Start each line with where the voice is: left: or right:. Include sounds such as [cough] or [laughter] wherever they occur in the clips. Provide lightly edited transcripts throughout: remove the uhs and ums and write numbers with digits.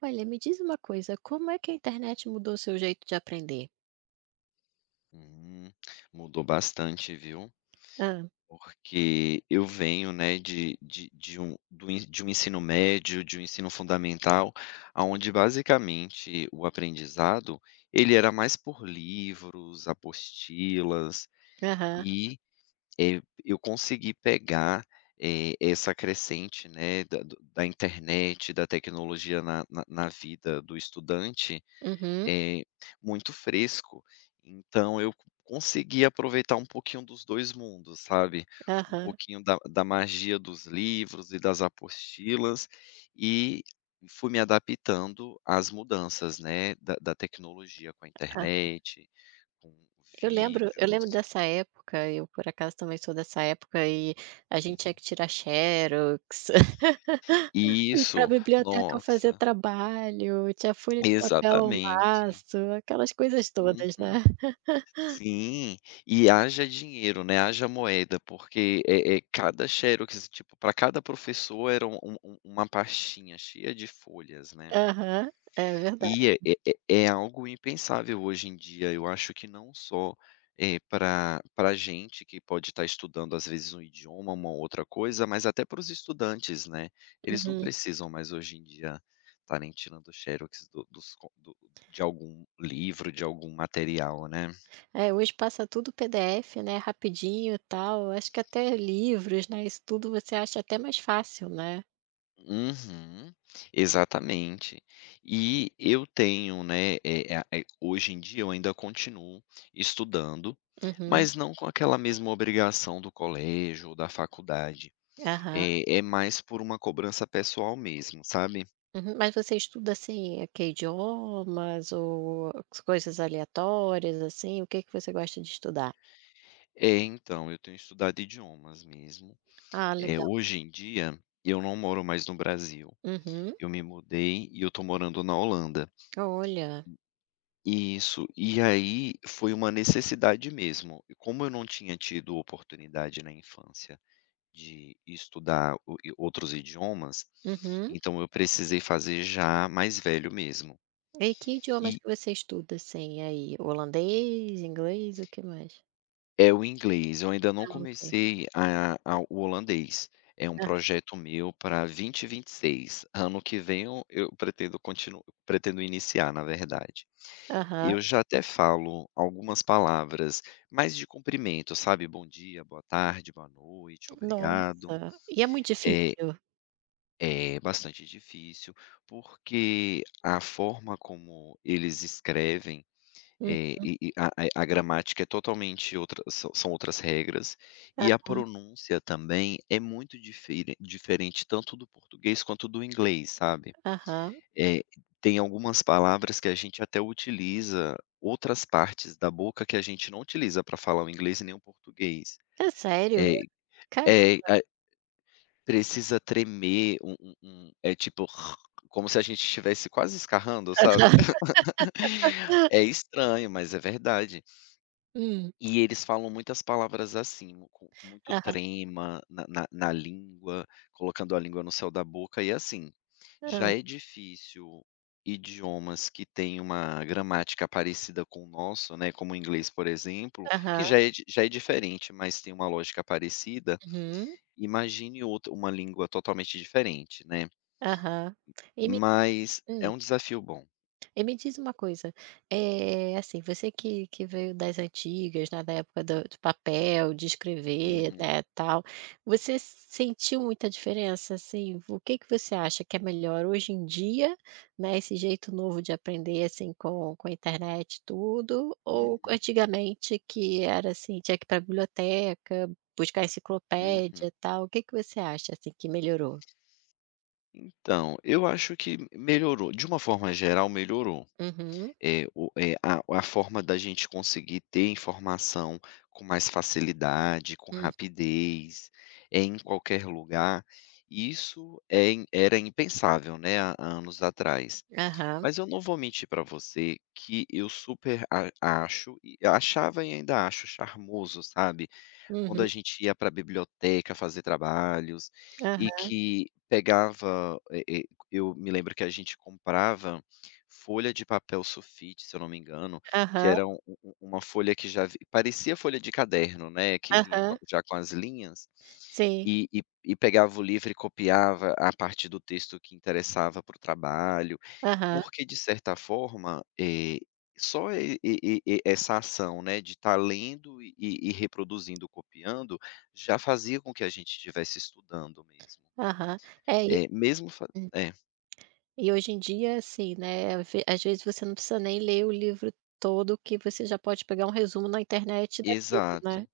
right: Olha, me diz uma coisa, como é que a internet mudou o seu jeito de aprender?
left: Hum, mudou bastante, viu?
right: Ah.
left: Porque eu venho, né, de um ensino médio, de um ensino fundamental, aonde basicamente o aprendizado, ele era mais por livros, apostilas
right: Aham.
left: e, eu consegui pegar, essa crescente, né, da internet, da tecnologia na vida do estudante,
right: Uhum.
left: eh, muito fresco, então eu consegui aproveitar um pouquinho dos 2 mundos, sabe, um
right: Aham.
left: pouquinho da magia dos livros e das apostilas, e fui me adaptando às mudanças, né, da tecnologia com a
right: Ah.
left: internet, com
right: Eu lembro
left: vídeos.
right: dessa época, eu por acaso também sou dessa época e a gente
left: Uhum.
right: tinha que tirar xerox, [laughs] ir para a
left: Isso,
right: biblioteca fazer
left: nossa,
right: trabalho, tinha folha de papel ao
left: exatamente.
right: maço, aquelas coisas todas,
left: Uhum.
right: né.
left: Sim, e haja dinheiro, né, haja moeda, porque, cada xerox, tipo, para cada professor era uma pastinha cheia de folhas, né.
right: Aham. É verdade.
left: E é algo impensável hoje em dia, eu acho que não só, para pra gente que pode estar estudando, às vezes, um idioma, uma outra coisa, mas até para os estudantes, né. Eles não
right: Uhum.
left: precisam mais hoje em dia estarem tirando xerox do dos co do de algum livro, de algum material, né.
right: É, hoje passa tudo PDF, né, rapidinho, e tal. Acho que até livros, né, isso tudo você acha até mais fácil, né.
left: Uhum, exatamente. E eu tenho, né, hoje em dia eu ainda continuo estudando,
right: Uhum.
left: mas não com aquela mesma obrigação do colégio ou da faculdade,
right: Aham.
left: é mais por uma cobrança pessoal mesmo, sabe.
right: Uhum. Mas você estuda, assim, é que idiomas ou as coisas aleatórias, assim? O que que você gosta de estudar?
left: É, então, eu tenho estudado idiomas mesmo.
right: Ah,
left: Eh,
right: legal.
left: hoje em dia, eu não moro mais no Brasil,
right: Uhum.
left: eu me mudei e eu estou morando na Holanda.
right: Olha.
left: Isso. E aí foi uma necessidade mesmo. E como eu não tinha tido oportunidade na infância de estudar o e outros idiomas,
right: Uhum.
left: então eu precisei fazer já mais velho mesmo.
right: E que idiomas que você estuda, assim, aí? Holandês, inglês, o que mais?
left: É o inglês, eu ainda não
right: Ah, ok.
left: comecei a o holandês. É um projeto meu para 2026. Ano que vem eu pretendo continuar, pretendo iniciar, na verdade.
right: Aham.
left: Eu já até falo algumas palavras mais de cumprimento, sabe, bom dia, boa tarde, boa noite, obrigado.
right: Nossa. E é muito
left: É
right: difícil?
left: é bastante difícil, porque a forma como eles escrevem,
right: Hum.
left: a gramática é totalmente outra, são outras regras, e a pronúncia também é muito diferente tanto do português quanto do inglês, sabe.
right: Aham.
left: Eh, tem algumas palavras que a gente até utiliza outras partes da boca que a gente não utiliza para falar o inglês e nem o português.
right: É sério?
left: É.
right: Cara.
left: eh, a precisa tremer um, tipo, [laughs] como se a gente estivesse quase escarrando, sabe. [laughs] É estranho, mas é verdade.
right: Hum.
left: E eles falam muitas palavras assim, com muito
right: Aham.
left: trema na língua, colocando a língua no céu da boca e assim, já
right: Ah.
left: é difícil idiomas que têm uma gramática parecida com o nosso, né, como o inglês, por exemplo, que
right: Aham.
left: já é diferente, mas tem uma lógica parecida.
right: Uhum.
left: Imagine outra uma língua totalmente diferente, né.
right: Aham. E me
left: Mas é
right: hum.
left: um desafio bom.
right: E me diz uma coisa, é assim, você que veio das antigas, né, da época do papel, de escrever,
left: Uhum,
right: né, tal, você sentiu muita diferença, assim? O que que você acha que é melhor hoje em dia, né, esse jeito novo de aprender, assim, com a internet e tudo, ou
left: uhum,
right: antigamente que era, assim, tinha que ir para a biblioteca, buscar
left: uhum.
right: enciclopédia, e tal, o que que você acha, assim, que melhorou?
left: Então, eu acho que melhorou, de uma forma geral melhorou.
right: Uhum.
left: É, o é a forma da gente conseguir ter informação com mais facilidade, com
right: Hum.
left: rapidez, é em qualquer lugar, isso é era impensável, né, há anos atrás.
right: Aham.
left: Mas eu não vou mentir para você que eu super a acho, e eu achava e ainda acho charmoso, sabe, quando a
right: Uhum.
left: gente ia para a biblioteca fazer trabalhos e
right: Aham.
left: que pegava, eu me lembro que a gente comprava folha de papel sulfite, se eu não me engano, que
right: Aham.
left: era uma folha que já vi parecia folha de caderno, né, que vinha com
right: Aham.
left: já com as linhas,
right: Sim,
left: e pegava o livro e copiava a parte do texto que interessava para o trabalho.
right: aham,
left: Porque de certa forma, só essa ação, né, de estar lendo e reproduzindo, copiando, já fazia com que a gente estivesse estudando mesmo.
right: aham. É,
left: É,
right: hum,
left: é,
right: e hoje em dia, assim, né, ve às vezes você não precisa nem ler o livro todo que você já pode pegar um resumo na internet daquilo, né.
left: exato.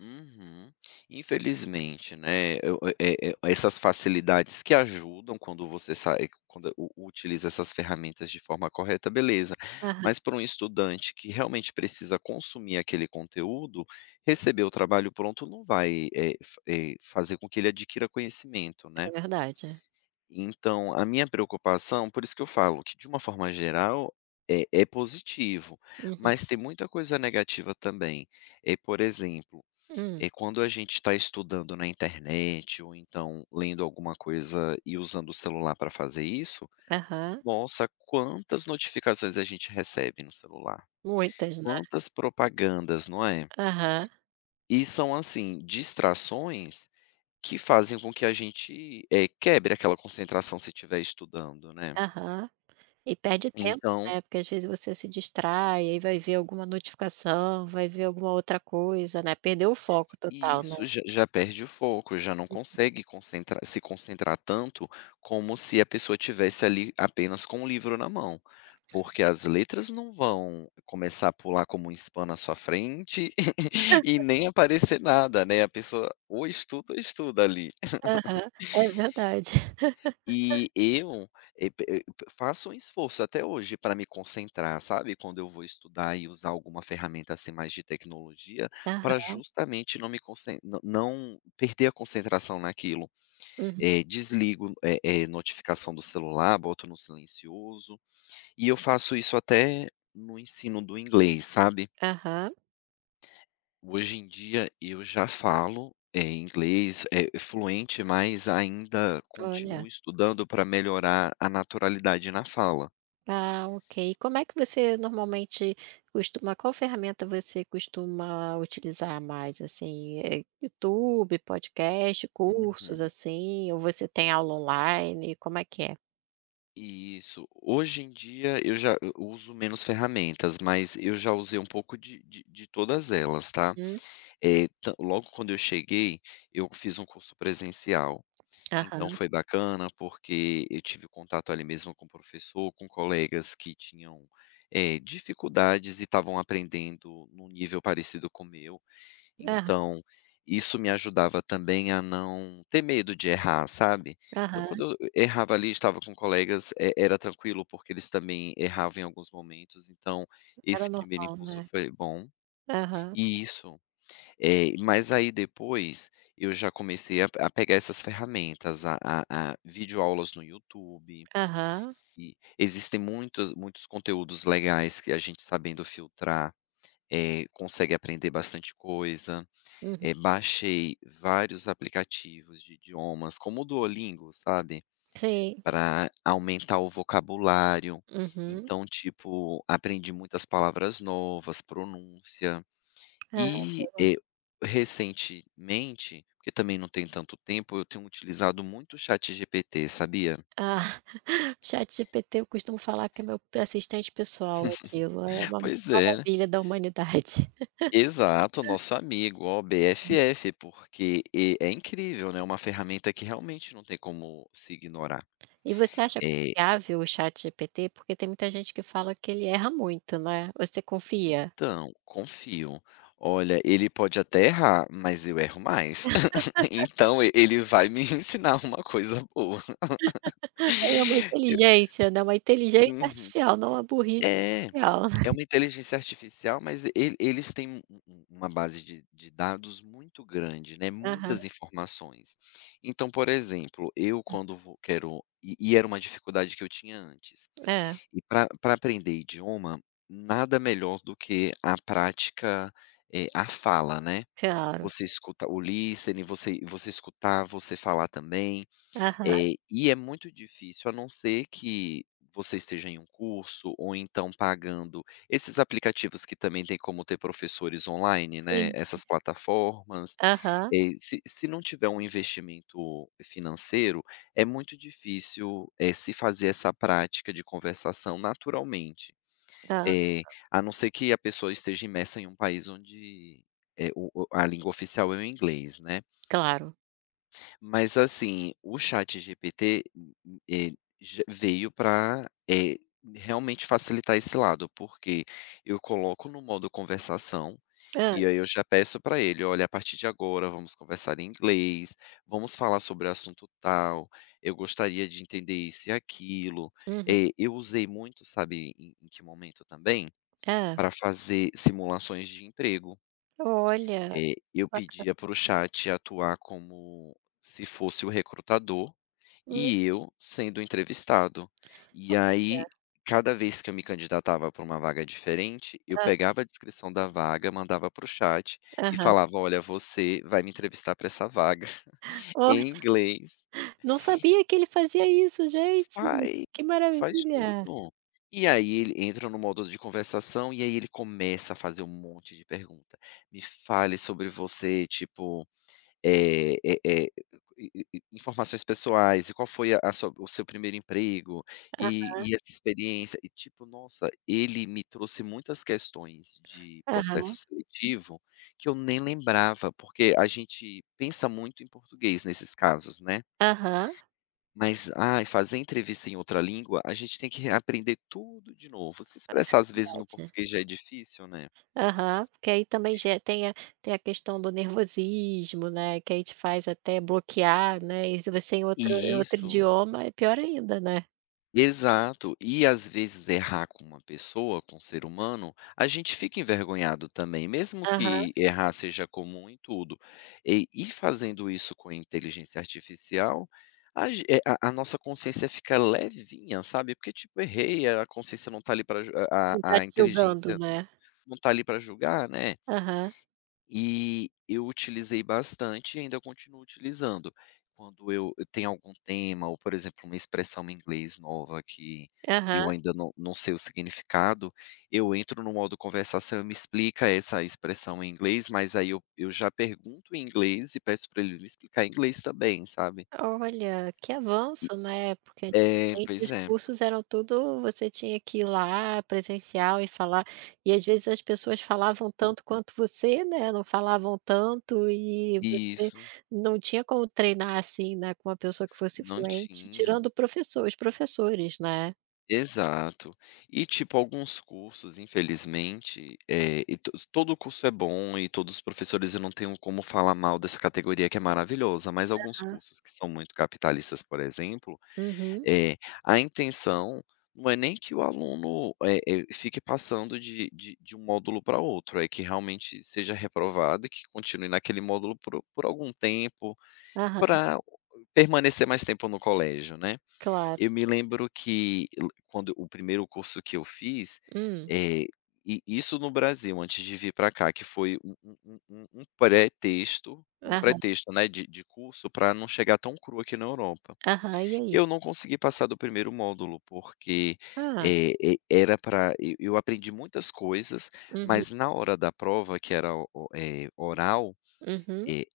left: Uhum. Infelizmente, né, essas facilidades que ajudam quando você sai quando u utiliza essas ferramentas de forma correta, beleza.
right: Aham,
left: Mas para um estudante que realmente precisa consumir aquele conteúdo, receber o trabalho pronto não vai, fazer com que ele adquira conhecimento, né.
right: é verdade.
left: Então, a minha preocupação, por isso que eu falo que, de uma forma geral, é positivo,
right: Uhum.
left: mas tem muita coisa negativa também. Por exemplo,
right: Hum.
left: quando a gente está estudando na internet ou então lendo alguma coisa e usando o celular para fazer isso,
right: Aham.
left: nossa, quantas notificações a gente recebe no celular,
right: Muitas, né.
left: quantas propagandas, não é?
right: Aham,
left: E são assim, distrações que fazem com que a gente, quebre aquela concentração se estiver estudando, né.
right: aham. E perde tempo,
left: Então,
right: né, porque às vezes você se distrai, aí vai ver alguma notificação, vai ver alguma outra coisa, né, perdeu o foco
left: e
right: total, né.
left: Isso, já perde o foco, já não consegue concentrar se concentrar tanto como se a pessoa tivesse ali apenas com o livro na mão, porque as letras não vão começar a pular como um spam na sua frente [laughs] e nem aparecer nada, né, a pessoa ou estuda ali.
right: Aham, é verdade.
left: E eu, eh, pe eh, faço um esforço até hoje para me concentrar, sabe, quando eu vou estudar e usar alguma ferramenta, assim, mais de tecnologia,
right: [laughs]
left: para
right: Aham.
left: justamente não perder a concentração naquilo.
right: Uhum.
left: Desligo, notificação do celular, boto no silencioso, e eu faço isso até no ensino do inglês, sabe.
right: Aham.
left: Hoje em dia eu já falo, inglês, é fluente, mas ainda continuo
right: Olha.
left: estudando para melhorar a naturalidade na fala.
right: Ah, ok. Como é que você normalmente costuma, qual ferramenta você costuma utilizar mais, assim, é YouTube, podcast, cursos,
left: Uhum.
right: assim, ou você tem aula online, como é que é?
left: Isso. Hoje em dia eu já eu uso menos ferramentas, mas eu já usei um pouco de todas elas, tá.
right: Hum.
left: Eh, tan logo quando eu cheguei, eu fiz um curso presencial. Então
right: Aham.
left: foi bacana, porque eu tive contato ali mesmo com o professor, com colegas que tinham, dificuldades e estavam aprendendo num nível parecido com o meu,
right: Ah.
left: então isso me ajudava também a não ter medo de errar, sabe. Então,
right: Aham.
left: quando eu errava ali, estava com colegas, e era tranquilo, porque eles também erravam em alguns momentos, então
right: Era
left: esse primeiro
right: normal,
left: impulso
right: né?
left: foi bom.
right: Aham,
left: E isso mas aí depois eu já comecei a pegar essas ferramentas, a videoaulas no YouTube,
right: aham,
left: e existem muitos muitos conteúdos legais que a gente, sabendo filtrar, consegue aprender bastante coisa.
right: uhum,
left: Baixei vários aplicativos de idiomas, como o Duolingo, sabe,
right: sim,
left: para aumentar o vocabulário.
right: uhum.
left: Então, tipo, aprendi muitas palavras novas, pronúncia. E, recentemente, porque também não tem tanto tempo, eu tenho utilizado muito o ChatGPT, sabia?
right: Ah, [laughs] ChatGPT eu costumo falar que é meu assistente pessoal aquilo, é uma
left: Pois é,
right: maravilha da humanidade.
left: exato, nosso amigo, ó, BFF, porque, é incrível, né, uma ferramenta que realmente não tem como se ignorar.
right: E você acha
left: Eh,
right: confiável o ChatGPT? Porque tem muita gente que fala que ele erra muito, né. Você confia?
left: então, confio. Olha, ele pode até errar, mas eu erro mais. [laughs] Então, ele vai me [laughs] ensinar uma coisa boa.
right: [laughs] É uma inteligência, né, uma inteligência
left: Uhum.
right: artificial, não uma burrice
left: É. É
right: artificial.
left: uma inteligência artificial, mas eles têm uma base de dados muito grande, né,
right: [laughs] Aham.
left: muitas informações. Então, por exemplo, eu quando vou quero e era uma dificuldade que eu tinha antes.
right: É,
left: E, para aprender idioma, nada melhor do que a prática, a fala, né.
right: claro.
left: Você escuta o listening, você escutar, você falar também.
right: Aham.
left: E é muito difícil, a não ser que você esteja em um curso ou então pagando esses aplicativos que também têm como ter professores online, né,
right: Sim, sim.
left: essas plataformas.
right: Aham.
left: Se não tiver um investimento financeiro, é muito difícil, se fazer essa prática de conversação naturalmente.
right: Hã.
left: Eh, a não ser que a pessoa esteja imersa em um país onde, eh, o a língua oficial é o inglês, né.
right: Claro.
left: Mas assim, o ChatGPT, eh, j veio para realmente facilitar esse lado, porque eu coloco no modo conversação,
right: Hã.
left: e aí eu já peço para ele: "Olha, a partir de agora vamos conversar em inglês, vamos falar sobre o assunto tal, eu gostaria de entender isso e aquilo".
right: Uhum.
left: Eu usei muito, sabe, em que momento também?
right: Hã.
left: Para fazer simulações de emprego.
right: Olha.
left: Eu
right: Baca
left: pedia para o chat atuar como se fosse o recrutador
right: hum,
left: e eu sendo entrevistado. E aí,
right: olha.
left: cada vez que eu me candidatava para uma vaga diferente, eu
right: Ah.
left: pegava a descrição da vaga, mandava para o chat e
right: Aham.
left: falava: "Olha, você vai me entrevistar para essa vaga", [laughs]
right: Oh,
left: em inglês.
right: não sabia que ele fazia isso, gente.
left: Faz
right: Que
left: faz
right: maravilha.
left: tudo. E aí ele entra no modo de conversação, e aí ele começa a fazer um monte de pergunta. "Me fale sobre você", tipo. Eh eh eh, i i Informações pessoais e qual foi a sua o seu primeiro emprego, e essa experiência, e tipo, nossa, ele me trouxe muitas questões de processo
right: Aham.
left: seletivo que eu nem lembrava, porque a gente pensa muito em português nesses casos, né.
right: Aham.
left: Mas, ai, fazer entrevista em outra língua, a gente tem que aprender tudo de novo. Se expressar às vezes no
right: Verdade.
left: português já é difícil, né.
right: Aham, porque aí também já tem a tem a questão do nervosismo, né, que aí te faz até bloquear, né, e se você em outro em
left: E
right: outro
left: isso
right: idioma é pior ainda, né.
left: Exato. E, às vezes, errar com uma pessoa, com um ser humano, a gente fica envergonhado também, mesmo
right: Aham,
left: que errar seja comum em tudo. E, fazendo isso com a inteligência artificial, a, ge- é, a nossa consciência fica levinha, sabe? Porque, tipo, errei, a consciência não tá ali para,
right: não tá
left: a
right: te julgando,
left: inteligência
right: né.
left: não tá ali para julgar, né?
right: Aham,
left: E eu utilizei bastante e ainda continuo utilizando. Quando eu tenho algum tema ou, por exemplo, uma expressão em inglês nova que eu
right: aham.
left: ainda não sei o significado, eu entro no modo conversação e me explica essa expressão em inglês, mas aí eu já pergunto em inglês e peço para ele me explicar em inglês também, sabe.
right: Olha, que
left: E
right: avanço, né, porque
left: é,
right: antigamente
left: pois
right: os
left: é.
right: cursos eram tudo você tinha que ir lá presencial e falar, e às vezes as pessoas falavam
left: Hum,
right: tanto quanto você, né, não falavam tanto e você
left: isso,
right: não tinha como treinar, assim, né, com uma pessoa que fosse
left: não
right: fluente,
left: tinha.
right: tirando o professor os professores, né.
left: Exato. E, tipo, alguns cursos, infelizmente, e to todo curso é bom e todos os professores, eu não tenho como falar mal dessa categoria que é maravilhosa, mas alguns
right: Ah.
left: cursos que são muito capitalistas, por exemplo,
right: Uhum.
left: eh, a intenção não é nem que o aluno, fique passando de um módulo para outro, é que realmente seja reprovado e que continue naquele módulo por algum tempo,
right: Aham,
left: para permanecer mais tempo no colégio, né.
right: claro.
left: Eu me lembro que, l quando o primeiro curso que eu fiz,
right: Hum.
left: eh, e isso no Brasil, antes de vir para cá, que foi um um um um um pretexto um
right: Aham,
left: pretexto, né, de curso, para não chegar tão cru aqui na Europa.
right: aham. E aí?
left: Eu não consegui passar do primeiro módulo, porque,
right: Ah.
left: era para eu aprendi muitas coisas,
right: Uhum,
left: mas na hora da prova, que era o oral,
right: uhum.
left: eh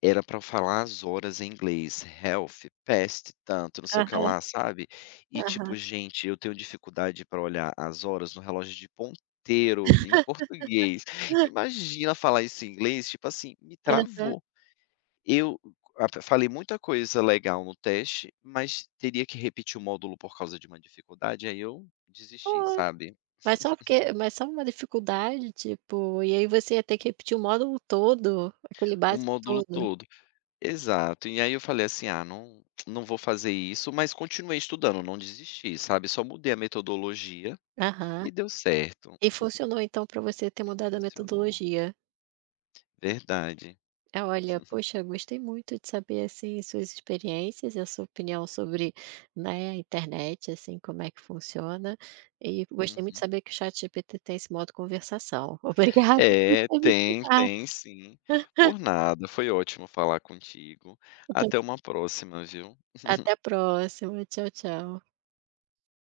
left: era pra eu falar as horas em inglês, health, pest, tanto, não sei o que
right: Aham,
left: lá, sabe. E tipo,
right: aham.
left: gente, eu tenho dificuldade pra olhar as horas no relógio de ponteiro em português. Imagina falar isso em inglês, tipo assim, me travou. Eu a falei muita coisa legal no teste, mas teria que repetir o módulo por causa de uma dificuldade, aí eu desisti,
right: Hã.
left: sabe.
right: Mas só uma dificuldade, tipo, e aí você ia ter que repetir o módulo todo, aquele
left: O
right: básico
left: módulo
right: todo.
left: todo. Exato. E aí eu falei assim: "Ah, não não vou fazer isso", mas continuei estudando, não desisti, sabe, só mudei a metodologia
right: Aham.
left: e deu certo,
right: E funcionou então para você ter mudado a
left: funcionou.
right: metodologia.
left: Verdade.
right: Ah, olha, poxa, gostei muito de saber, assim, suas experiências e a sua opinião sobre, né, a internet, assim, como é que funciona. E gostei muito de
left: Uhum.
right: saber que o ChatGPT tem esse modo conversação. [laughs] Obrigada por
left: É,
right: ter me
left: tem,
right: escutado.
left: tem sim. Por nada, foi ótimo falar contigo.
right: Até
left: Até uma próxima, viu.
right: a próxima. Tchau, tchau.